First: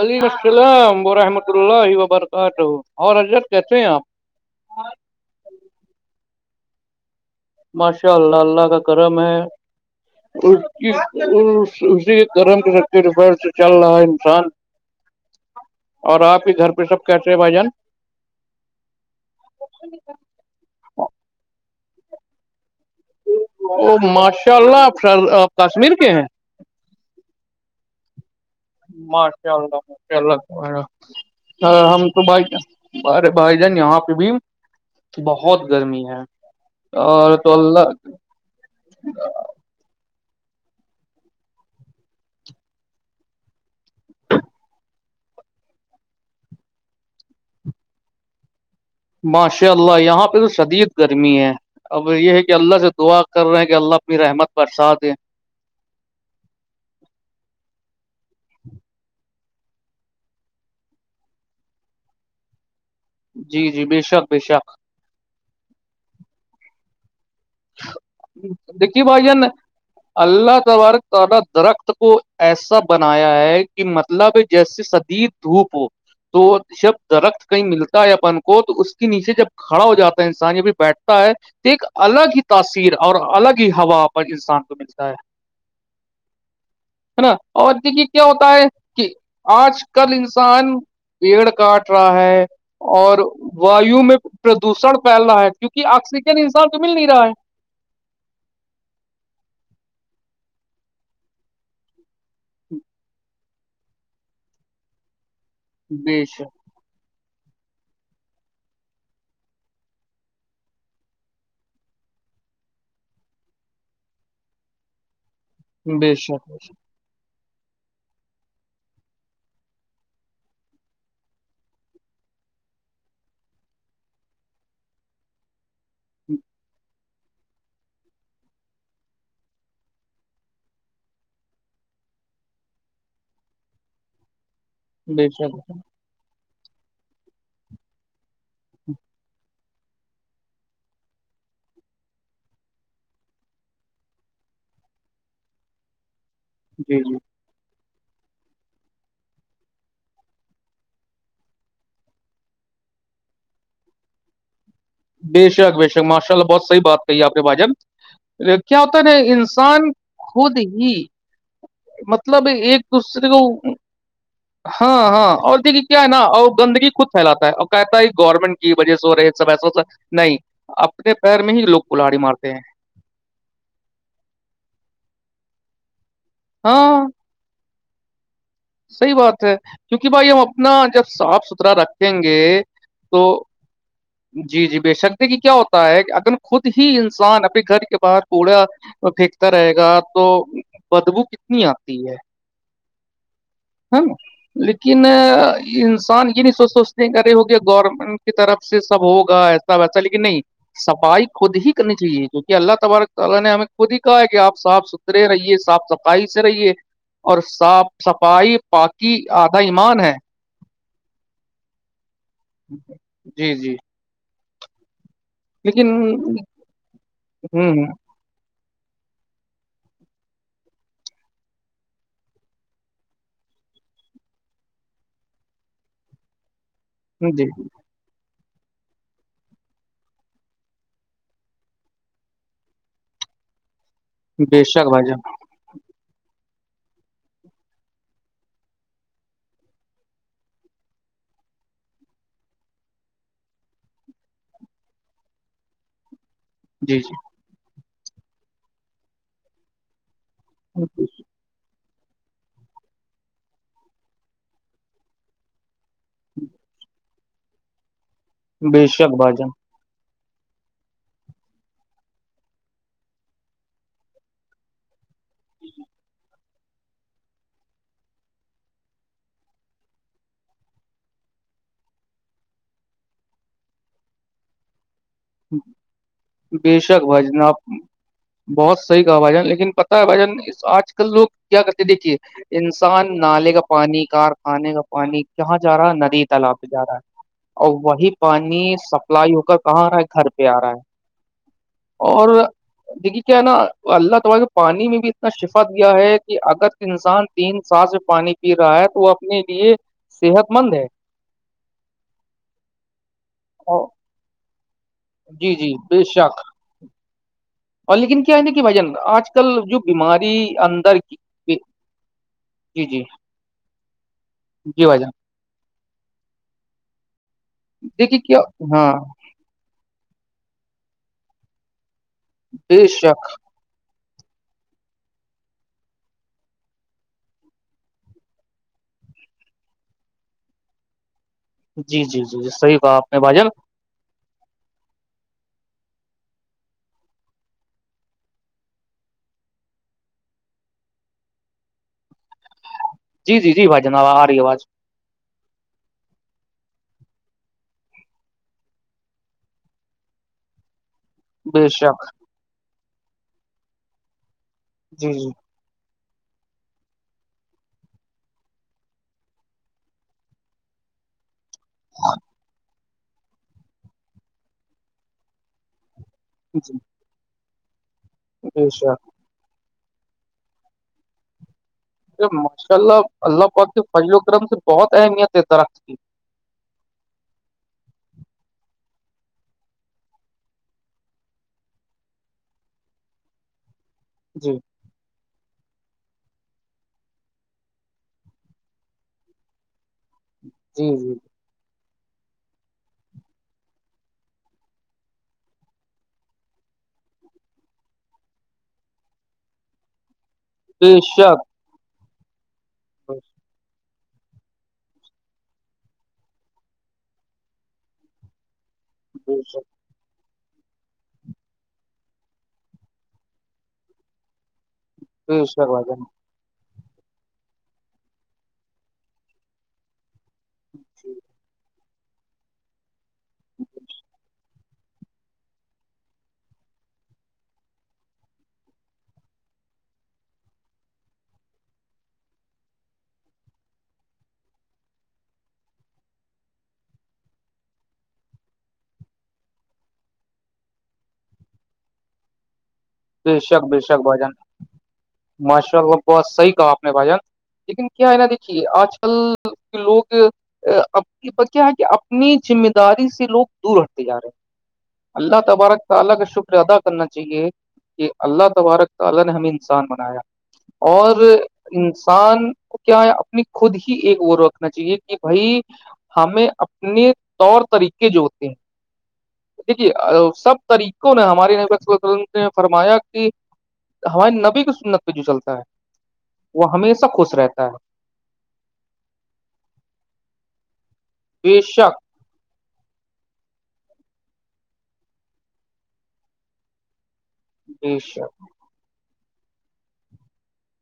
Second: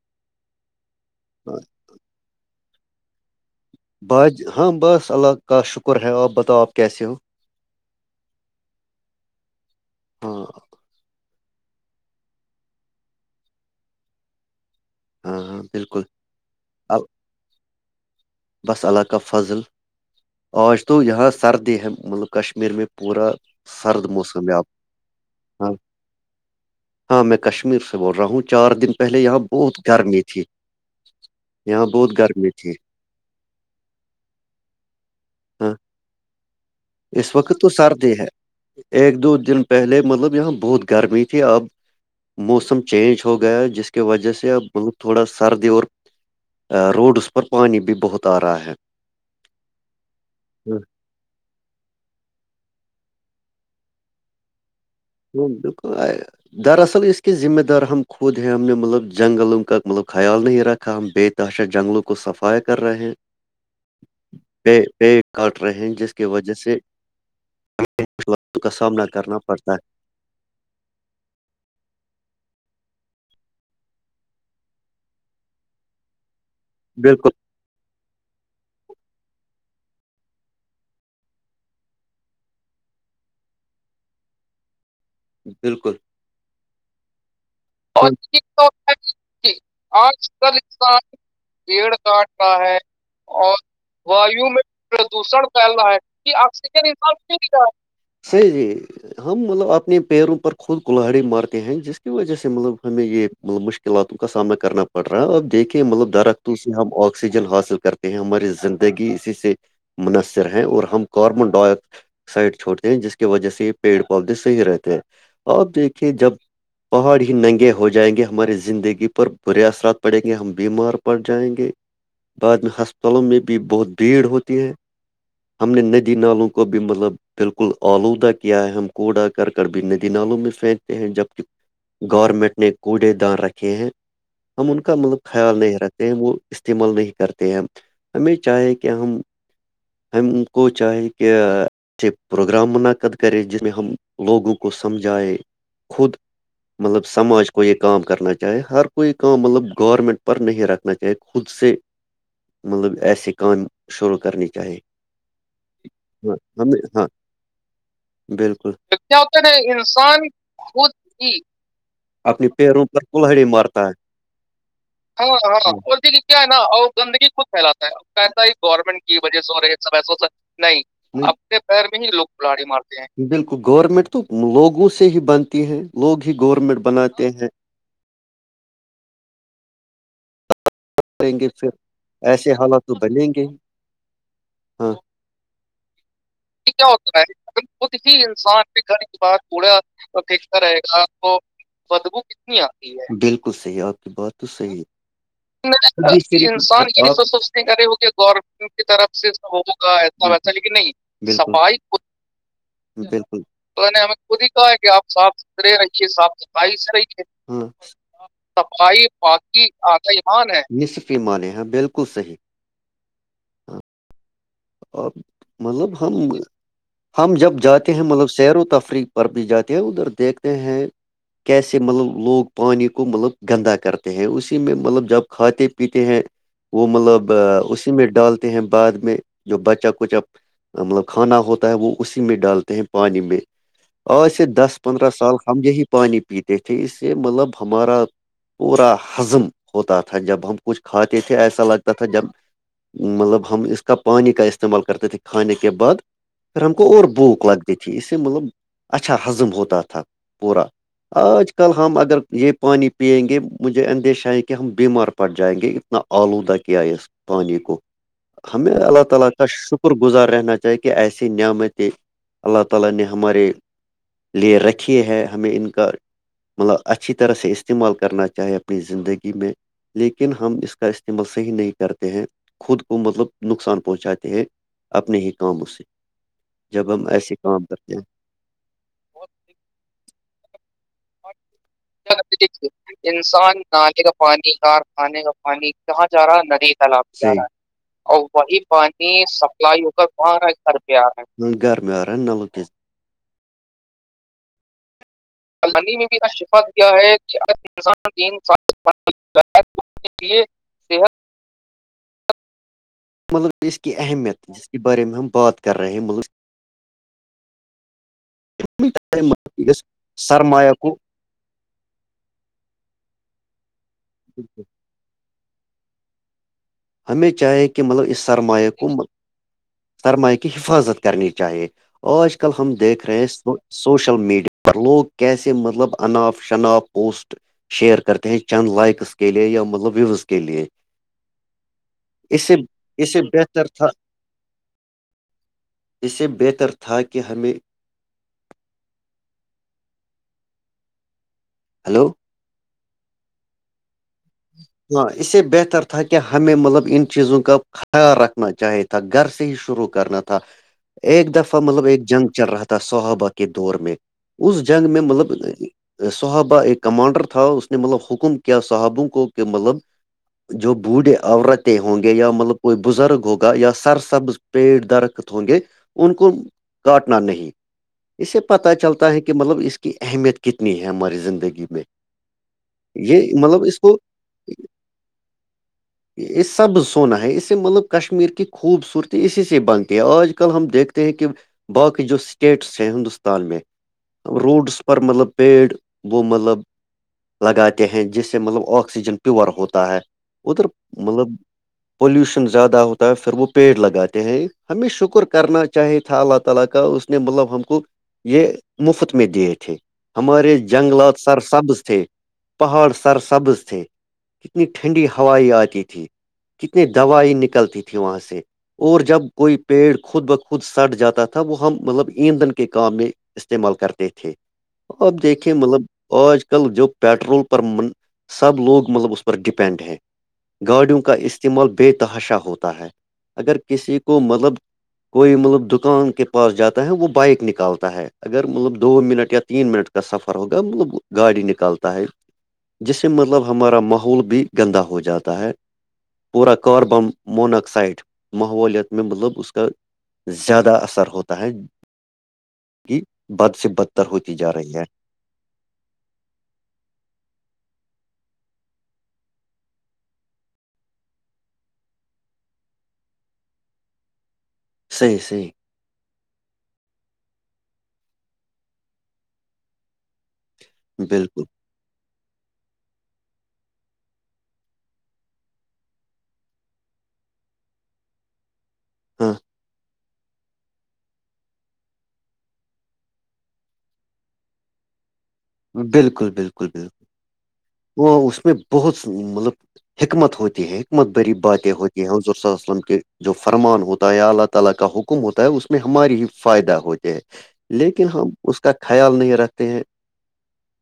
علی السلام ورحمۃ اللہ وبرکاتہ اور حضرت کیسے ہیں اپ اج ہم بس اللہ کا شکر ہے اپ بتاؤ اپ کیسے ہو ماشاءاللہ اللہ کا کرم ہے ہاں سے چل رہا ہے انسان ہاں ہاں بالکل اور اپ کے گھر پہ اب سب کیسے ہیں بھائی جان بس اللہ کا فضل اور آج تو یہاں سردی ہے ملک کشمیر میں پورا سرد موسم ہے آپ ماشاءاللہ ہاں میں کشمیر سے چار دن پہلے یہاں ماشاءاللہ بہت گرمی تھی یہاں بہت گرمی تھی ارے بھائی جان یہاں پہ بھی ہاں اس اور وقت تو سر اللہ دے ہے ایک دو دن پہلے مطلب یہاں موسم چینج ہو گیا جس کی وجہ سے اب بہت تھوڑا سردی اور روڈ اس پر پانی بھی بہت ا رہا ہے ماشاء اللہ یہاں پہ تو شدید گرمی ہے اب یہ ہے کہ اللہ سے دعا کر رہے ہیں کہ اللہ اپنی رحمت برسا دے جی بالکل دراصل اس کی ذمہ دار ہم خود ہیں ہم نے ملک جنگلوں کا ملک خیال نہیں رکھا داشت جنگوں کو صف کررہے ہیں جی جی بے شک بے شک پے پیڑ کاٹ رہے ہیں جس کی وجہ سے مشکلات کا دیکھے سامنا بھائی کرنا جان پڑتا ہے اللہ تبارکعالا درخت کو ایسا بنایا ہے کہ مطلب جیسید دھوپ ہو تو جب بالکل درخت کہیں ملتا ہے اپن کو تو اس کے نیچے جب کھڑا ہو جاتا ہے انسان یہ بھی بیٹھتا ہے تو ایک الگ ہی تاثیر اور الگ ہی ہوا پر انسان کو ملتا ہے بالکل ہے نا اور دیکھیے کیا ہوتا ہے کہ آج کل انسان پیڑ کاٹ رہا ہے اور وایو میں پردوشن پھیل رہا ہے کیونکہ آ سے صاب تو مل نہیں رہا ہے س جی ہم مطلب اپنے پیروں پر خود کلہڑی مارتے ہیں جس کی وجہ سے مطلب ہمیں یہ ملب مشکلاتوں کا سامنا کرنا پڑ رہا ہے اب دیکھے مطلب بے شک درختو ہم آکسیجن حاصل کرتے ہیں ہماری زندگی اسی سے منحصر ہیں اور ہم کاربن ڈائی سائڈ چھوڑتے ہیں جس کی وجہ سے یہ پیڑ پودے صحیح رہتے ہیں ا دیکھیے بے جب شک پہاڑی ننگے ہو جائیں گے ہماری زندگی پر برے اثرات پڑیں گے ہم بیمار پڑ جائیں گے بعد میں ہسپتالوں میں بھی بہت بھیڑ ہوتی ہے ہم نے ندی نالوں کو بھی مطلب بالکل آلودہ کیا ہے ہم کوڑا کرک بھی ندی نالوں میں پھینکتے ہیں جبک گورنمنٹ نے کوڑے دان رکھے ہیں ہم ان کا مطلب بے شک خیال نہیں رکھتے وہ استعمال نہیں کرتے ہیں ہمیں چاہیں کہ ہم ہم کو چاہے کہ سے پروگرام منعقد کرے جس میں ہم لوگوں کو سمجھائے خود جی مطلب جی سماج کو یہ کام کرنا چاہے ہر کوئی کام مطلب گورنمنٹ پر نہیں رکھنا چاہے خود سے مطلب ایسے کام شروع کرنی چاہے بے شک بے شک ماشاء اللہ بہت صحی بات کہی آپ نے باجن کیا ہوتا نا انسان خود ہی مطلب اپنی ایک پیروں پر دوسرے کو کللہڑی مارتا ہے ہاں ہاں اور دیکھیے کیا ہے نا اور گندگی خود پھیلاتا ہے کہتا ہے گورنمنٹ کی وجہ سے ہو رہے سب ایسا نہیں اپنے پیر میں ہی لوگ گلاڑی مارتے ہیں بالکل گورمنٹ تو لوگوں سے ہی بنتی ہیں لوگ ہی گورمنٹ ہاں بناتے ہیں صحیح بات ہے کیونکہ بھائی ہم اپنا جب کریں صاف گے پھر ستھرا رکھیں گے ایسے حالات تو بنیں گے ہی جی جی بے ہاں شکتے کہ کیا ہوتا ہے اگر خود یہ کیا ہی ہوتا ہے انسان اپبنے اگر گھر خود کے ہی باہر انسان کوڑا کے گھر کے باہر پھینکتا رہے کوڑا گا تو بدبو کتنی آتی ہے نہیں آتی ہے بالکل صحیح ہ آپ کی بات تو صحیح ہے لیکن انسان یہ نہیں سوچ انسان سوچتے یہ کر سب رہے ہوگے سوچنے کرے ہو کہ گورنمنٹ کی طرف گورنمنٹ سے کی سب طرف سے ہوگا سب ایسا ہوگا ویسا لیکن ایسا نہیں ویسا لیکن نہیں صفائی بالکل خود ہی صفائی کرنی خود چاہیے جوک کہ اللہ تبارک تعالی بالکل نے ہمیں خدا خود ہی نے ہمیں کہا ہے کہ آپ صاف کہ ستھرا آپ رہیے ستھرے صاف رہیے صفائی صاف سے رہیے صفائی سے رہیے اور ہاں صاف صفائی پاکی آدھا ایمان ہے ح نصفی مانے یہاں بالکل صحیح جی جی ا مطلب لیکن ہم ہم جب ہ جاتے ہیں مطلب سیر و تفریح پر بھی جاتی ہے ادھر دیکھتے ہیں کیسے مطلب لوگ پانی کو مطلب گندا کرتے ہیں اسی میں مطلب جب کھاتے پیتے ہیں وہ مطلب جی اسی میں ڈالتے ہیں بعد میں جو بچہ کچا مطلب کھانا ہوتا ہے وہ اسی میں ڈالتے ہیں پانی میں آج سے بے دس شک بھائی پندرہ جان سال ہم یہی پانی پیتے تھے اس سے مطلب ہمارا پورا ہضم ہوتا تھا جب ہم کچھ کھاتے تھے ایسا لگتا تھا جب مطلب ہم اس کا پانی کا استعمال کرتے تھے کھانے کے بعد پھر ہم کو جی اور بھوک لگ تھی اس سے مطلب اچھا ہزم ہوتا تھا پورا اچھ آج کل ہم اگر یہ پانی پیئیں گے مجھے اندیشہ ہے کہ ہم بیمار پڑ جائیں گے بے اللہ شک تعالی بھائی جان شکر گزار رہنا چاہیے کہ ایسی نعمتیں اللہ تعالی نے ہمارے لیے رکھیے ہے ہمیں ان کا مطلب اچھی طرح سے استعمال کرنا چاہے اپنی زندگی میں لیکن ہم اس کا استعمال صحیح نہیں کرتے ہیں خود کو مطلب نقصان پہنچاتے ہیں اپنے ہی کاموں سے بے جب شک ہم بھائی ایسے جان آپ کام کرتے ہیں بہت صحی کا بھائی جان لیکن پتاہ ہے بھائی جان اس آج کل لوگ کیا کرتے دیکھیے دیکھیے انسان نالے کا نالے پانی کا پانی کارخانے کا پانی کا کہاں پانی کہاں جا ندی رہا ہے تالاب پہ ندی جا رہا ہے تالابا اور وہی پانی کر کہاں سپلائی آ ہو رہا کا ہے پا پہ آ رہا گھر پارا گھرمارا ہے نلکے دیکھیے کیا ہے نا اللہ تبار کے پانی میں بھی شفت دیا الانی میں ہے بھی کا کہ شفا اگر دیا ہے انسان کہ تین سال سے انسان پانی تین پی رہا ہے سال تو وہ اپنے لیے کے صحت مند ہے ملک اس اور کی اہمیت جس کے بارے میں ہم جی بات جی کر رہے ہیں بے ملک شک اور لیکن کیا ہے ن کہ بھجن آج کل مطلب جو اس بیماری سرمایہ کو اندر کی جی جی جییک ہے جی بائی جان ہمیں چاہے کہ مطلب اس دیکھیے کیا سرمایہ کو ہاں سرما کی حفاظت کرنی چاہیے آج کل ہم بے دیکھ رہے شک ہیں سوشل میڈیا پر لوگ کیسے مطلب انناف شناف پوسٹ شیئر کرتے ہیں چند لائکس کے لیئے یا مطلب ویوز کے لیئے جی جی جی جی صحیح کہا آپ نے اسے بھائی جان بہتر تھا اس سے بہتر تھا کہ ہمیں ہلو جی جی جی بھائی جناب آ رہی آواز ہاں اس سے بہتر تھا کہ ہمیں مطلب ان چیزوں کا خیال رکھنا چاہے تھا گھر سے ہی شروع کرنا تھا ایک دفعہ بے مطلب ایک شک جنگ چل رہا تھا صحابہ کے دور میں اس جنگ میں جی جی مطلب صحابہ ایک کمانڈر تھاؤ اس نے مطلب حکم کیا صحابقک کہ مطلب جو بوڑھے عورتیں ہوں گے یا مطلب کوئی بزرگ ہوگ یا سر سبز پیٹ درخت ہوں گے ان کو جی پٹنا نہیں اسے بے پتا شک چلتا ہے کہ مطلب اس کی اہمیت کتنی ہے ہماری زندگی میں ماشاء اللہ یہ اللہ مطلب پاک اس کے کو فرل وکرم سے بہت اہمیت ہے درخت کی یہ سب سونا ہے اس سے مطلب کشمیر کی خوبصورتی اسی سے بنتی ہے آج کل ہم دیکھتے ہیں کہ باقی جو اسٹیٹس ہیں ہندوستان میں جی روڈس مطلب پیڑ وہ مطلب لگاتے ہیں جس سے مطلب آکسیجن پیور ہوتا ہے ادھر جی جی مطلب پولیوشن زیادہ ہوتا ہے سرو پیر لگاتے ہیں ہمیں شکر کرنا چاہے تھا اللہ تعالی کا نے مطلب ہم کو یہ مفت میں دیے تھے ہمارے بے جنگلات سر شک سبز تھے پہاڑ سر سبز تھے سے کتنی ٹھنڈی ہوائ آتی تھی کتنی دوائی نکلتی تھی وہاں سے اور جب بے کوئی شک پیڑ خود بخت خود سٹ جاتا تھا وہ ہم مطلب ایندھن کے کام میں استعمال کرتے تھے آپ بے دیکھیں شک مطلب بھائی جان آج کل جو پیٹرول پر من سب لوگ مطلب اس پر ڈپینڈ ہیں گاڑیوں کا استعمال بے تحاشا ہوتا ہے اگر کسی کو مطلب کوئی مطلب دکان کے پاس جاتا ہے وہ بائک نکالتا ہے اگر مطلب دو منٹ یا تین منٹ کا سفر ہوگا مطلب گاڑی نکالتا ہے جس سے مطلب ہمارا ماحول بھی گندا ہو جاتا ہے پورا کاربن مناکسائڈ ماحولت میں مطلب اس کا زیادہ اثر ہوتا ہے کہ بے بد سے بدتر ہوتی جا رہی ہے ماشاءلہ بہت صحی کہا آپ نے بھ جان [unintelligible] لیکن کیا ہے نا دیکھیے آج کل لوگ کیا ہے کہ اپنی ذمہ داری سے لوگ دور ہٹتے جا رہے ہیں صحیح اللہ صحیح تبارک تعالی کا شکر ادا کرنا چاہیے کہ اللہ تبارک تعالی نے ہمیں انسان بنایا اور بالکل انسان کو کیا ہے اپنی خود ہی ایک وہ رکھنا چاہیے کہ بھائی ہمیں اپنے طور طریقے جوتے ہیں ہاں دیکھیے سب طریقوں نے ہمارے فرمایا کہ ہمارے نبی کی سنت پہ جو چلتا ہے بالکل بالکل وہ بالکل ہمیشہ سب خوش رہتا ہے وہ اس میں بہت مطلب حکمت ہوتی ہے متبری بے باتیں ہوتی شک ہیں حضر ص وسلم کے [unintelligible] جو فرمان ہوتا ہے یا اللہ تعالی کا حکم ہوتا ہے اس میں ہماری ہی فائدہ ہو بے لیکن ہم شک اس کا خیال نہیں رکھتے ہیں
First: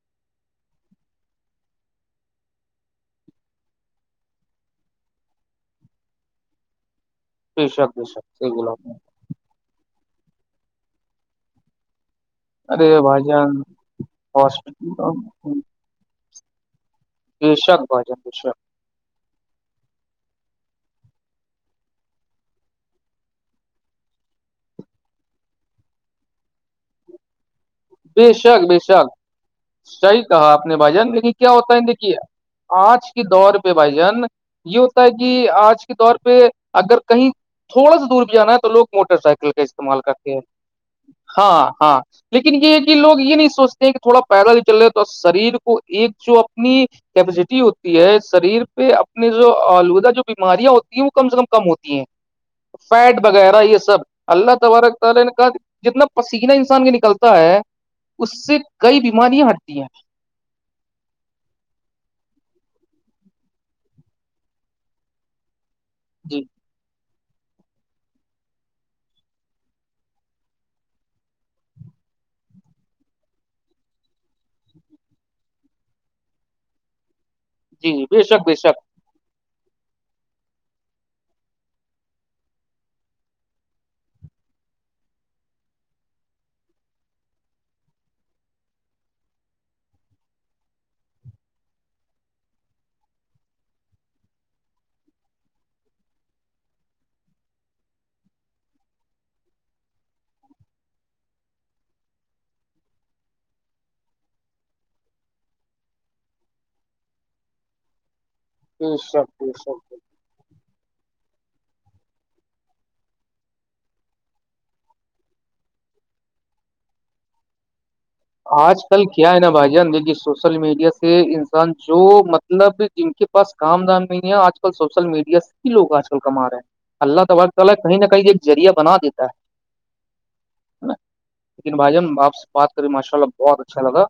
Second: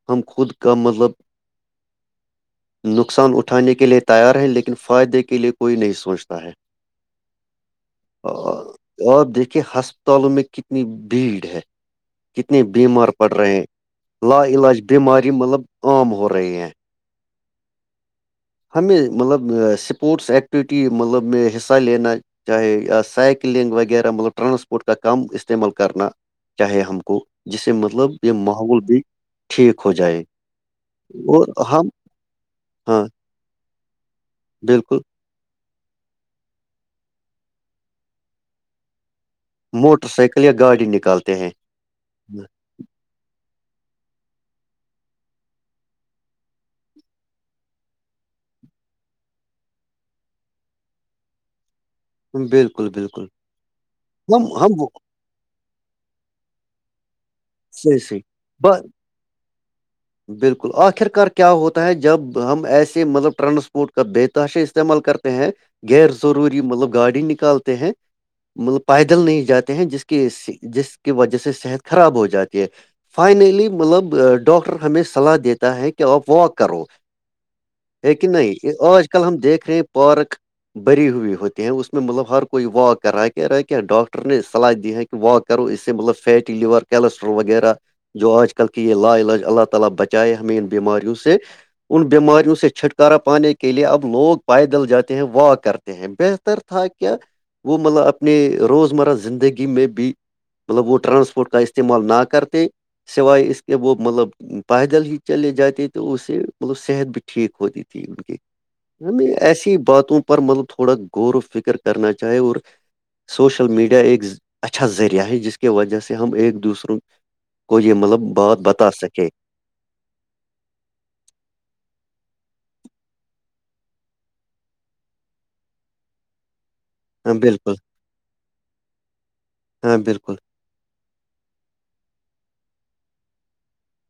ہم خود کا مطلب نقصان اٹھانے کے لیے تیار ہے لیکن فائدے کے لیئے کوئی نہیں سوچتا ہے بے شک بے شک صحیح بولا آپ نے اور دیکھیے ہسپتالوں میں کتنی بھیڑ ہے کتنے ارے بیمار بھائی پڑ رہے جان ہیں لا علاج بیماری ہاسپٹل مطلب عام ہو رہی ہیں ا شک بھجن اشک [unintelligible] ہمیں مطلب اسپورٹس ایکٹیویٹی مطلب میں حصہ لینا چاہے یا سائیکلنگ وغیرہ مطلب ٹرانسپورٹ کا کم استعمال کرنا چاہے ہم کو جسے مطلب یہ بے شک بے ماحول بھی شک ٹھیک ہو جائے صحیح کہا آپ نے بھائی جان لیکن اور کیا ہوتا ہے ہم دیک کیا ہاں آج کے دور پہ بھائی جان یہ بالکل ہوتا ہے کہ کہ آج کے دور پہ اگر کہیں تھوڑا سا دور بھی جانا ہے تو لوگ موٹر سائیکل استعمال موٹر کرتے ہیں سائیکل یا گاڑی نکالتے ہیں ہاں ہاں لیکن ہے کہ لوگ یہ نہیں سوچتے کہ تھوڑا پیدل چل رہا تو شریر کو ایک جو اپنی کیپیسٹی ہوتی ہے شریر پہ اپنی جو آلودہ جو بیماریاں ہوتی ہیں وہ کم سے کم کم ہوتی ہیں بالکل فیٹ بالکل وغیرہ یہ سب ہم اللہ ہم وہ- تبارک تعالی نے کہ جتنا پسینہ انسان کے نکلتا ہے صحیح صحیح اس سے ب کئی بیماریاں ہٹتی ہیں بالکل آخرکار کیا ہوتا ہے جب ہم ایسے مطلب ٹرانسپورٹ کا بے تحاشا استعمال کرتے [unintelligible] ہیں غیر جی ضروری مطلب گاڑی نکالتے ہیں مطلب پائیدل نہیں جاتے ہیں جس کی جس کی وجہ سے صحت خراب ہو جاتی ہے فائنلی مطلب ڈاکٹر ہمیں صلاح دیتا ہے کہ آپ واک کرو جی جی بے ہےیکن شک بے شک نہیں آج کل ہم دیکھ رہے ہیں پارک بری ہوئی ہوتی ہیں اس میں مطلب ہر کوئی واک کر رہا کہ رہا کیا ڈاکٹر نے صلاح دی ہے کہ واک کرو اس سے مطلب فیٹی لیور کیلسٹرول وغیرہ جو آج کل کے یہ لالاج اللہ تال [unintelligible] تل بچائے ہمیں ان بیماریوں سے ان بیماریوں سے چھٹکارا پانے کے لیے اب لوگ پائیدل جاتے ہیں واک کرتے ہیں بہتر تھا کیا وہ مطلب اپنے روز مرہ زندگی میں بھی مطلب وہ ٹرانسپورٹ کا استعمال نہ کرتے سوائے اس کے وہ مطلب پیدل ہی چلے جاتے تو اس سے مطلب صحت بھی ٹھیک ہوتی تھی ان کی بے ہمیں شک بے ایسی شک باتوں پر مطلب تھوڑا غور و فکر کرنا چاہے اور سوشل میڈیا ایک اچھا ذریعہ ہے جس کی وجہ سے ہم ایک دوسروں کوئی مطلب [unintelligible] آج کل سکے کیا ہے نا بھائی جان دیک سوچ [unintelligible] سوشل میڈیا سے انسان جو مطلب جن کے پاس کام دام نہیں ہے آج کل سوشل میڈیا آج کل کما رہے ہیں اللہ ہاں تبارک تعالی بالکل کہیں نہ کہیں ایک ذریہ بنا دیتا ہاں بالکل ہے ا لیکن بھائی جان آپ سے بات کری ماشاء اللہ بہت اچھا لگا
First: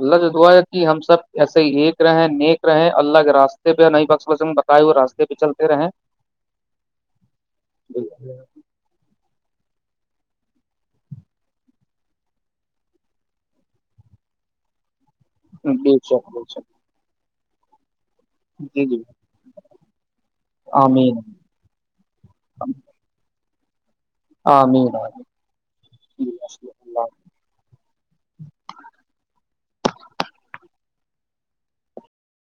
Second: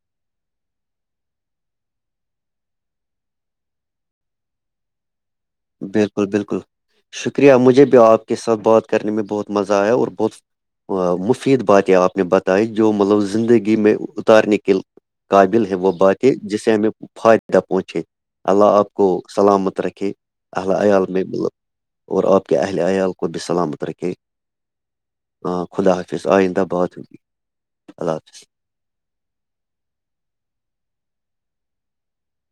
اللہ سے دعا ہے کہ ہم سب ایسے ہی ایک رہے نیک رہے اللہ کے راستے نہیںئی بکن بتائے ہوئے رستے پہ چل بالکل بالکل شکریہ مجھے بھی آپ کے ساتھ بات کرنے میں بہت مزہ آیا اور بہت مفید باتیں آپ نے بتائی جو مطلب زندگی میں اتارنے کے قابل ہیں وہ بے باتیں شک بے شک جسے ہمیں فائددہ پہنچے اللہ جی آپ جی کو سلامت رکھے اللہ عیال آمین میں اور آپ کے اہل عیال کو بھی سلامت رکھے امین امین ہاں خدا حافظ آئندہ بات اللہ ہوگی اللہ حافظ